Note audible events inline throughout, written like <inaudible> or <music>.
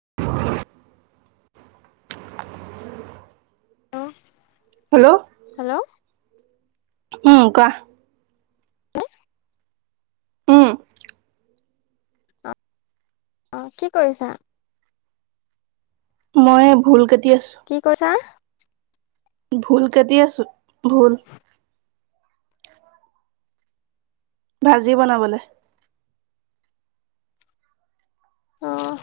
<inaudible> অ', hello hello! উম কোৱা। উম। অ কি কৰিছা? মই ভুল কে কি কৈছা? ভুল কাটি আছো ভুল। ভাজি বনাবলে। অ',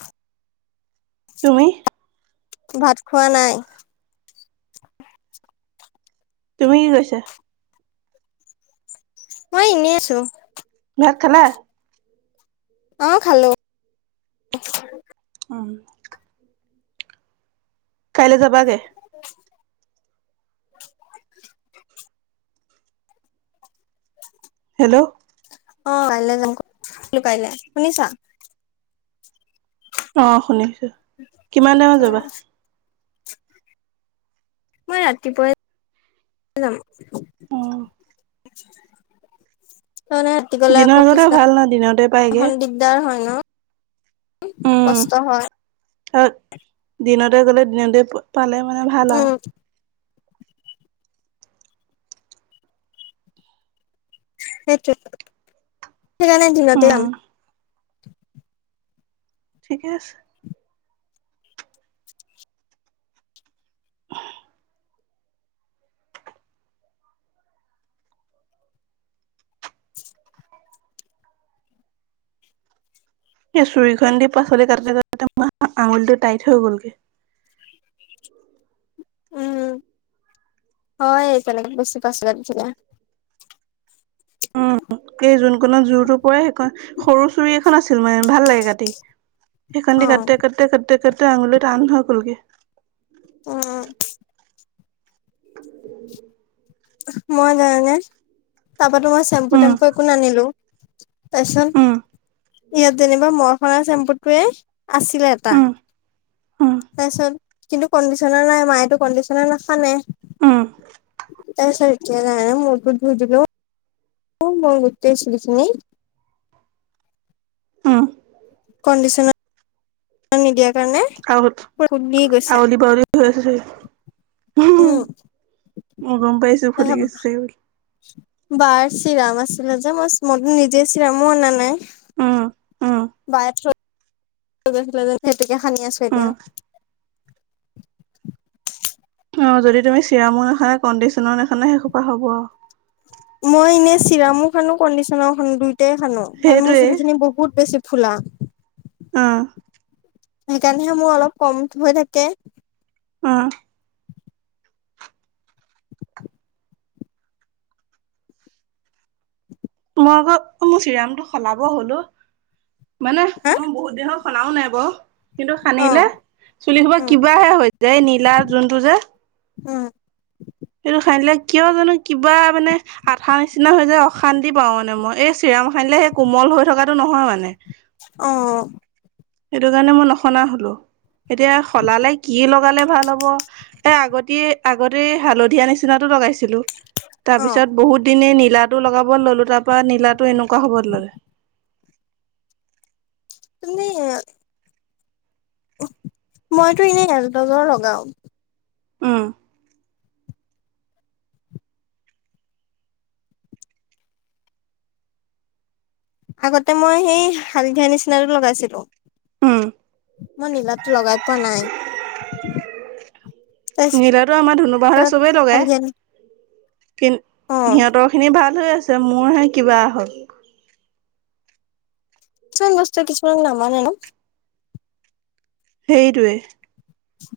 তুমি? ভাত খোৱা নাই? তুমি কি কৰিছা? মই ইনেই আছোঁ ভাত খালা অ খালোঁ উম কাইলৈ যাব <inaudible> হেল্ল'? অ কাইলৈ যাম ক কাইলৈ শুনিছা? অহ শুনিছো, কিমান টাইমত যাবা? অ', মই ৰাতিপুৱাই যাম। অ <inaudible> তাৰমানে ৰাতি গলে দিনৰ আকৌ ভাল ন দিনতে পায়গে পিছদিনাখন দিগদাৰ হয় ন? উম, কষ্ট হয়। তাক দিনতে গলে দিনতে পালে মানে ভাল আৱ। উম, সেইটোৱে, সেইকাৰণে দিনতে উম যাম। ঠিকে আছে। <inaudible> সেই চুৰিখন দি পাচলি কাটোতে কাটোতে আঙুলিটো টাইট হৈ গলগে। উ। <inaudible> উম, <inaudible> হয় এই তেনেকে বেছি পাছ দিছিলে। উম। কেইযোন কোনত জোৰটো পৰে সেইখন সৰু চুৰি এখন আছিল মানে ভাল লাগে কাটি। সেইখনেদি অ', কাটোতে -কাটোতে -কাটোতে -কাটোতে আঙুলিতো টান হৈ গলগে। উম। মই জানানে তাপাতো মই চেম্পু উম টেম্পু একো নানিলো। <unintelligible> উম তাৰপিছত ইয়াত যেনিবা ম‌ই হনা চেম্পুটোৱে। আছিলে এটা উম উম তাৰপিছত কিন্তু কণ্ডিশনাৰ নাই মাই। <unintelligible> এইটো কণ্ডিচনাৰ নাহানে। উম এই চকে ম গুজ। অ মই গোটেই চুলিখিনি। উম। কণ্ডিশনাৰ নিদিয়া। আ আৱলি বাউলি হৈ আছে দেই। উম। মই গম পাইছো এ ফুলি গৈছে চাগে বুলি বাৰ চিৰাম আছিলে। মই নিজে চিৰামো অনা নাই উম উম বাই থৈ। সেতোকে হানি আছো উম এতিয়া। অ যদি তুমি চিৰামো নাহানা কণ্ডিচনাৰো নাহানা সেইসোপা হ'ব। মই এনে চিৰামো হানো কডিচনাও হানো দুই। গোটেই হানো কাৰণ মোৰ সেইটোৱে চুলি খিনি বহুত বেছি ফুলা। অ সেইকাৰণেহে মোৰ অলপ কম হৈ থাকে। উম। মই আকৌ মোৰ চিৰামটো সলাব হ'ল অ মানে হা মই বহুত দেহত। হনাও নাই বাও। কিন্তু অ সানিলে চুলি সোপা উম কিবাহে হৈ যায় নীলা যোনটো যে। উম। সেইটো হানিলে কিয় জানো কিবা মানে আঠা নিচিনা হৈ যায় অশান্তি পাও মানে মই এই চিৰাম। <unintelligible> অ সানিলে সেই কোমল হৈ থকাটো নহয় মানে। অ। সেইটো কাৰণে মই নহনা হলো এতিয়া সলালে কি লগালে। ভাল হ'ব এ আগতে আগতে হালধীয়া নিচিনা টো লগাইছিলোঁ। তাৰ অ পিছত বহুত দিনে নীলাটো লগাব ললোঁ তাৰ পৰা নীলাটো এনেকুৱা। ক হবত ল'লে। তুমি। মইতো এনেই এলডজাৰ লগাও। উম। আগতে মই সেই হালধীয়া নিচিনাটো লগাইছিলোঁ। উম মই নীলাটো লগাই পোৱা নাই। এচ নীলাটো আমাৰ ধুনুবাহতে তত খালি আমি। কিন্তু সিহঁতৰ খিনি ভাল হৈ আছে মোৰহে কিবা হ'ল। কিছুমান বছতো কিছুমানক নামানে ন। সেইটোৱে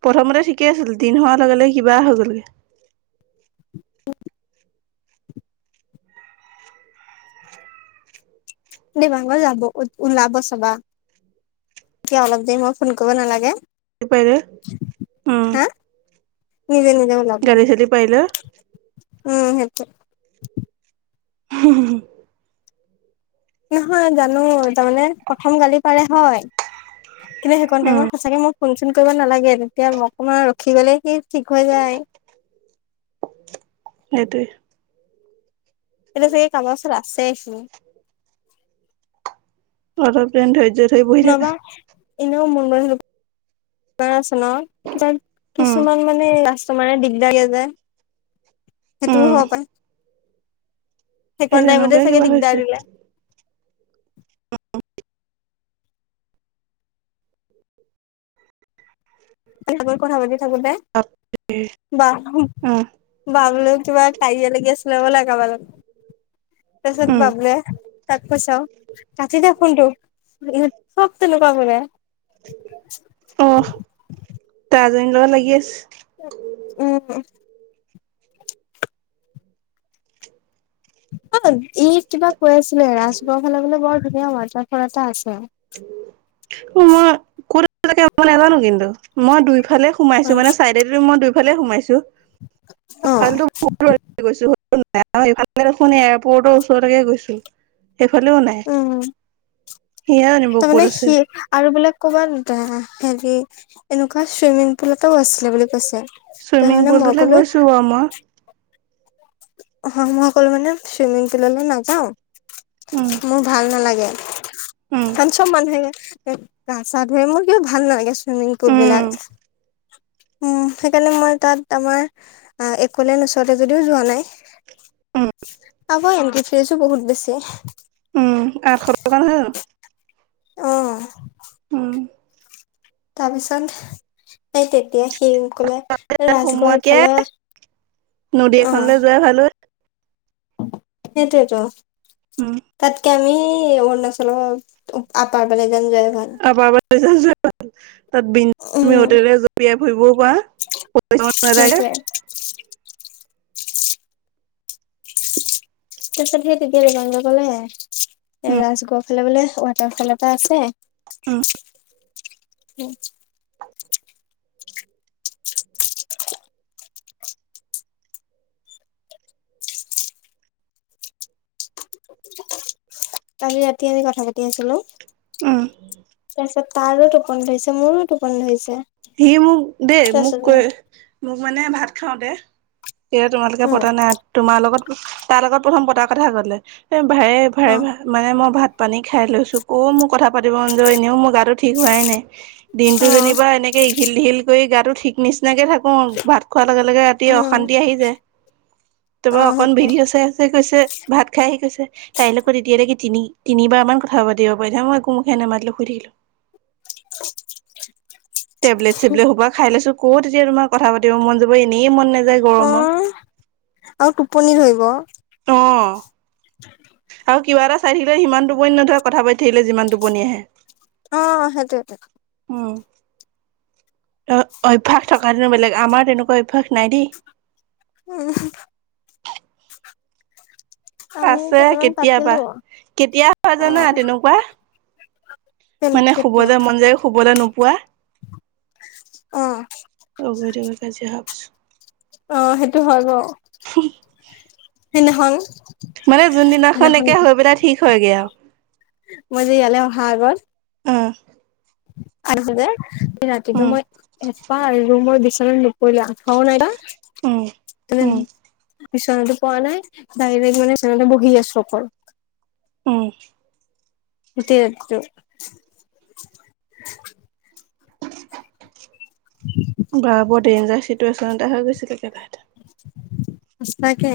প্ৰথমতে ঠিকে। ঠিকে আছিল দিন হোৱাৰ লগে লগে কিবা হৈ গ'লগে। দেভাঙৰ যাব ওলাব চাবা। <unintelligible> তে অলপ দেৰি মই ফোন কৰিব নালাগে। পাই উম। হা নিজে নিজে ওলাব উম গালি চালি পাৰিলে সেইটো। হু হু হু <unintelligible> নহয় জানো তাৰমানে প্ৰথম গালি পাৰে হয় কিন্তু সেইখন টাইমত সঁচাকে মোক ফোন চোন কৰিব নালাগে তেতিয়া অকণমান ৰখি গলে সি <unintelligible> ঠিক হৈ যায় সেইটোৱে এতিয়া চাগে কাবা ওচৰত আছে চু অলপ টাইম ধৈৰ্য ধৰি বহি থাক। এনেও মুন আছে ন যেন উম কিছুমান মানে তাচত কিছমানে দিগদাৰিয়ে যে সেইটোও উম হব পায়। সেই সেইকন টাইমতে তেনেকুৱাই চাগে কিবা হৈছে দিগদাৰ দিলে। অ অ <inaudible> কালি তোৰ লগত কথা পাতি থাকোতে বা উম বা বোলে কিবা কাজিয়া লাগি আছিলে হবলা কাবাৰ লগত পাচত উম বাবুয়ে তাক পচাও কাতি দে ফোনতো এহতক তেনেকোৱা কৰে অহ <unintelligible> এজনীৰ লগত লাগি আছে। উম অ ই কিবা কৈ আছিলে ৰাজগড় ফালে বলে বৰ ধুনীয়া ওলতাফল এটা আছে। উ মই কত আছো নাজানো কিন্তু মই দুইফালে সোমাইছো মানে চাইডেদি মই দুইফালে সোমাইছো অ <unintelligible> গৈছো ইফালে দেখোন এয়াৰপৰ্টৰ ওচৰলৈকে গৈছো। এইফালেও নাই। উম সিয়ে জানিব তাৰমানে ক'ত আছে সি আৰু বোলে কবাত দা হেৰি এনেকুৱা চুইমিং পুল এটাও আছিলে বুলি কৈছে। চুইমিং তাৰমানে মই পুলটোলৈ ক'লো গৈছো বাৰু মই হয় মই অকলো মানে চুইমিং পুললৈ নাযাও উম মোৰ ভাল নালাগে। উম তাত চব মানুহে গা চা ধুুৱে মোৰ কিয় ভাল নালাগে। চুইমিং পুল বিলাক উম উম সেইকাৰণে মই তাত আমাৰ এক'লেণ্ড ওচৰতে যদিও যোৱা নাই। উম আকৌ এন্টি ফিছো বহুত বেছি। উম আঠশ টকা নহয় জানো অ উম তাৰপিছত এই তেতিয়া সি কলে তাত ৰাজগড় সোমোৱাতকে ফালে নদী অহ এখনলৈ যোৱাই ভাল হয় সেইটোৱেটো উম তাতকে আমি অৰুণাচল আপাৰবলে <unintelligible> আবাৰ তাত বিমি উম হোটেলে জপিয়াই ফুৰিবও পাৰা নালাগে সেইটোৱে তিনিআলি এ উম ৰাজগড় ফালে বোলে ৱাটাৰ ফল এটা আছে। উ <inaudible> <inaudible> কালি ৰাতি আমি কথা পাতি আছিলো উম তাৰপিছত তাৰো টোপনিধৰিছে মোৰো টোপনি ধৰিছে। সি মোক দেই মোক তাৰপিছতে কৈ মোক মানে ভাত খাওঁ তে এ তোমালোকে উম পতা নাই তোমাৰ লগত তাৰ লগত প্ৰথম পতাৰ কথা কলে এ ভাৰে ভাৰে অ ভ মানে মই ভাত পানী খাই লৈছো কও মোৰ কথা পাতিব মন যোৱা এনেও মোৰ গাটো ঠিক হোৱাই নাই দিনতটো অ যেনিবা এনে ঘিল ঘিল কৰি গাটো ঠিক নিচিনাকে থাকো ভাত খোৱাৰ লগে লগে ৰাতি উম অশান্তি আহি যায়। অ তাৰপৰা অকন সেইটোৱে ভিদেও চাই আছে। কৈছে ভাত খাই আহি কৈছে তাই লগত এতিয়ালৈকে তিনি তিনিবাৰ মান কথা পাতিব পাৰি মই একো মুখে নেমাতিলো শুই থাকিলো। টেবলেট চেবলেট সোবা খাই লৈছো ক তেতিয়া তোমাৰ কথা পাতিব মন যাব এনেই মন নাযায় অ গৰমত। <inaudible> আৰু টোপনি ধৰিব। অ আৰু কিবা এটা চাই থাকিলে সিমান টোপন নধৰে কথা পাতি থাকিলে যিমান টোপনি আহে সেইটোৱে উম। অ অভ্যাস থকা সেতেন বেলেগ আমাৰ তেনেকুৱা অভ্যাস নাই দেই। উম আমি আছে কেইটামান কেতিয়াবা পাতিলো কেতিয়া হোৱা অ জানা তেনেকুৱা। <unintelligible> মানে কেতিয়া শুবলৈ মন যায় শুবলৈ নোপোৱা। অ অ গৈ কাজিয়া হোৱাৰ পিছত অ সেইটো হয় ব সেইদিনাখন। মানে যোনদিনাখন সেইদিনাখন একে হৈ পেলাই ঠিক হয়গে আৰু মই যে ইয়ালে অহা আগত। উম আৰু নহ'লে ৰাতিটো উম মই এচপাহ আৰু ৰুমৰ বিচনাত নুপৰিলা আথোৱাও নাই নাই উম, উ উম, বিচনাটো পোৱা নাই ডাইৰেক্ট মানে ফেনতে বহি আছো অকল উম গোটেই ৰাতিটো <unintelligible> বা বৰ ডেইনজাৰ চিটুৱেচন এটা হৈ গৈছিলে কেৰেলাত। সচাকে।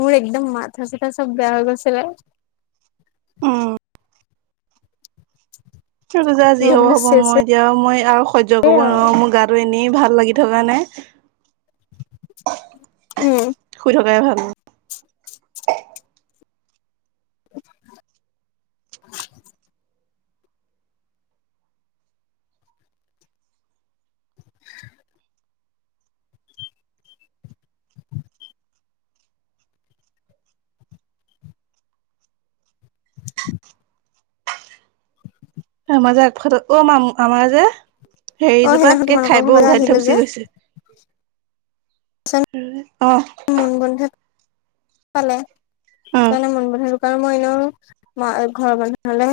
মোৰ একদম মাথা চাথা চব বেয়া হৈ গৈছিলে। উম পূজা যি মই হব বোলো হ'ব মই চেছে এতিয়া মই আৰু সহ্য কৰিব আৰু নোৱাৰো মোৰ গাটো এনেই ভাল ভাল লাগি থকা নাই। উম সদাই ভাল। <inaudible> আমাৰ যে আগফাত অ মাম আমাৰ যে অ সেইদিনাখন হেৰিজোপাত কি তোমালোকৰ খাই বো ঘৰলে উঘালি থৈ আহিলো যে গুচি গৈছে। তাৰপিছত আহ মুন বন্ধু পালে অ', তানে মণিহাৰি দোকান <unintelligible> মইনো মা ঘৰৰ মানুহলে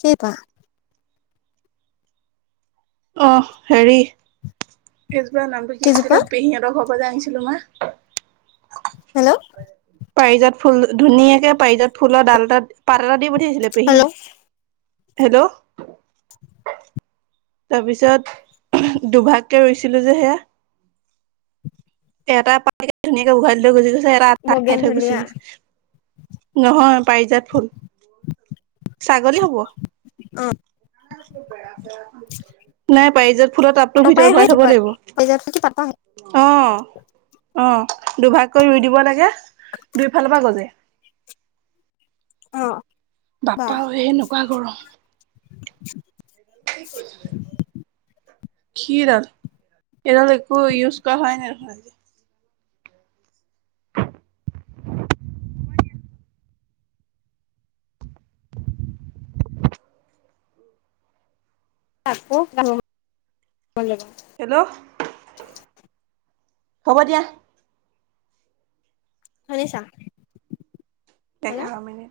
সেইবা আহ হেৰি। এবাৰ নামটো কি কিজোপা আছিলে পেহীহঁতৰ ঘৰৰ পৰা যে আনিছিলো মই হেল্ল' পাৰিজত ফুল ধুনীয়াকে পাৰিজত ফুলৰ ডাল এাত পাত এটা দি পঠিয়াইছিলে পেহীয়ে। হেল্ল' হেল্ল' তাৰপিছত দুভাগকে ৰুইছিলো যে সেয়া এটা পাইকে ধুনীয়াকে উঘালি লৈ গুজি গৈছে। ৰা খাই বগেন থৈ গুচি ভেলিয়া গৈছে নহয় পাৰিজাত ফুল। ছাগলী হ'ব। অ নাই পাৰিজত ফুলৰ টাপটো পাপাই ভিতৰত ভৰাই হয় কি থব পাত লাগিব পাত অ। অ দুভাগকৈ ৰুই দিব লাগে দুইফালৰ পৰা গজে। অ। বা বাপা অ এনেকুৱা গৰম। <inaudible> <inaudible> খীৰডাল এইডাল একো ইউজ কৰা হয় নাই দেখোন <unintelligible> আকৌ যাবলে <unintelligible> হেল্ল' হ'ব দিয়া শুনিছা হেল্ল' দেখা মানি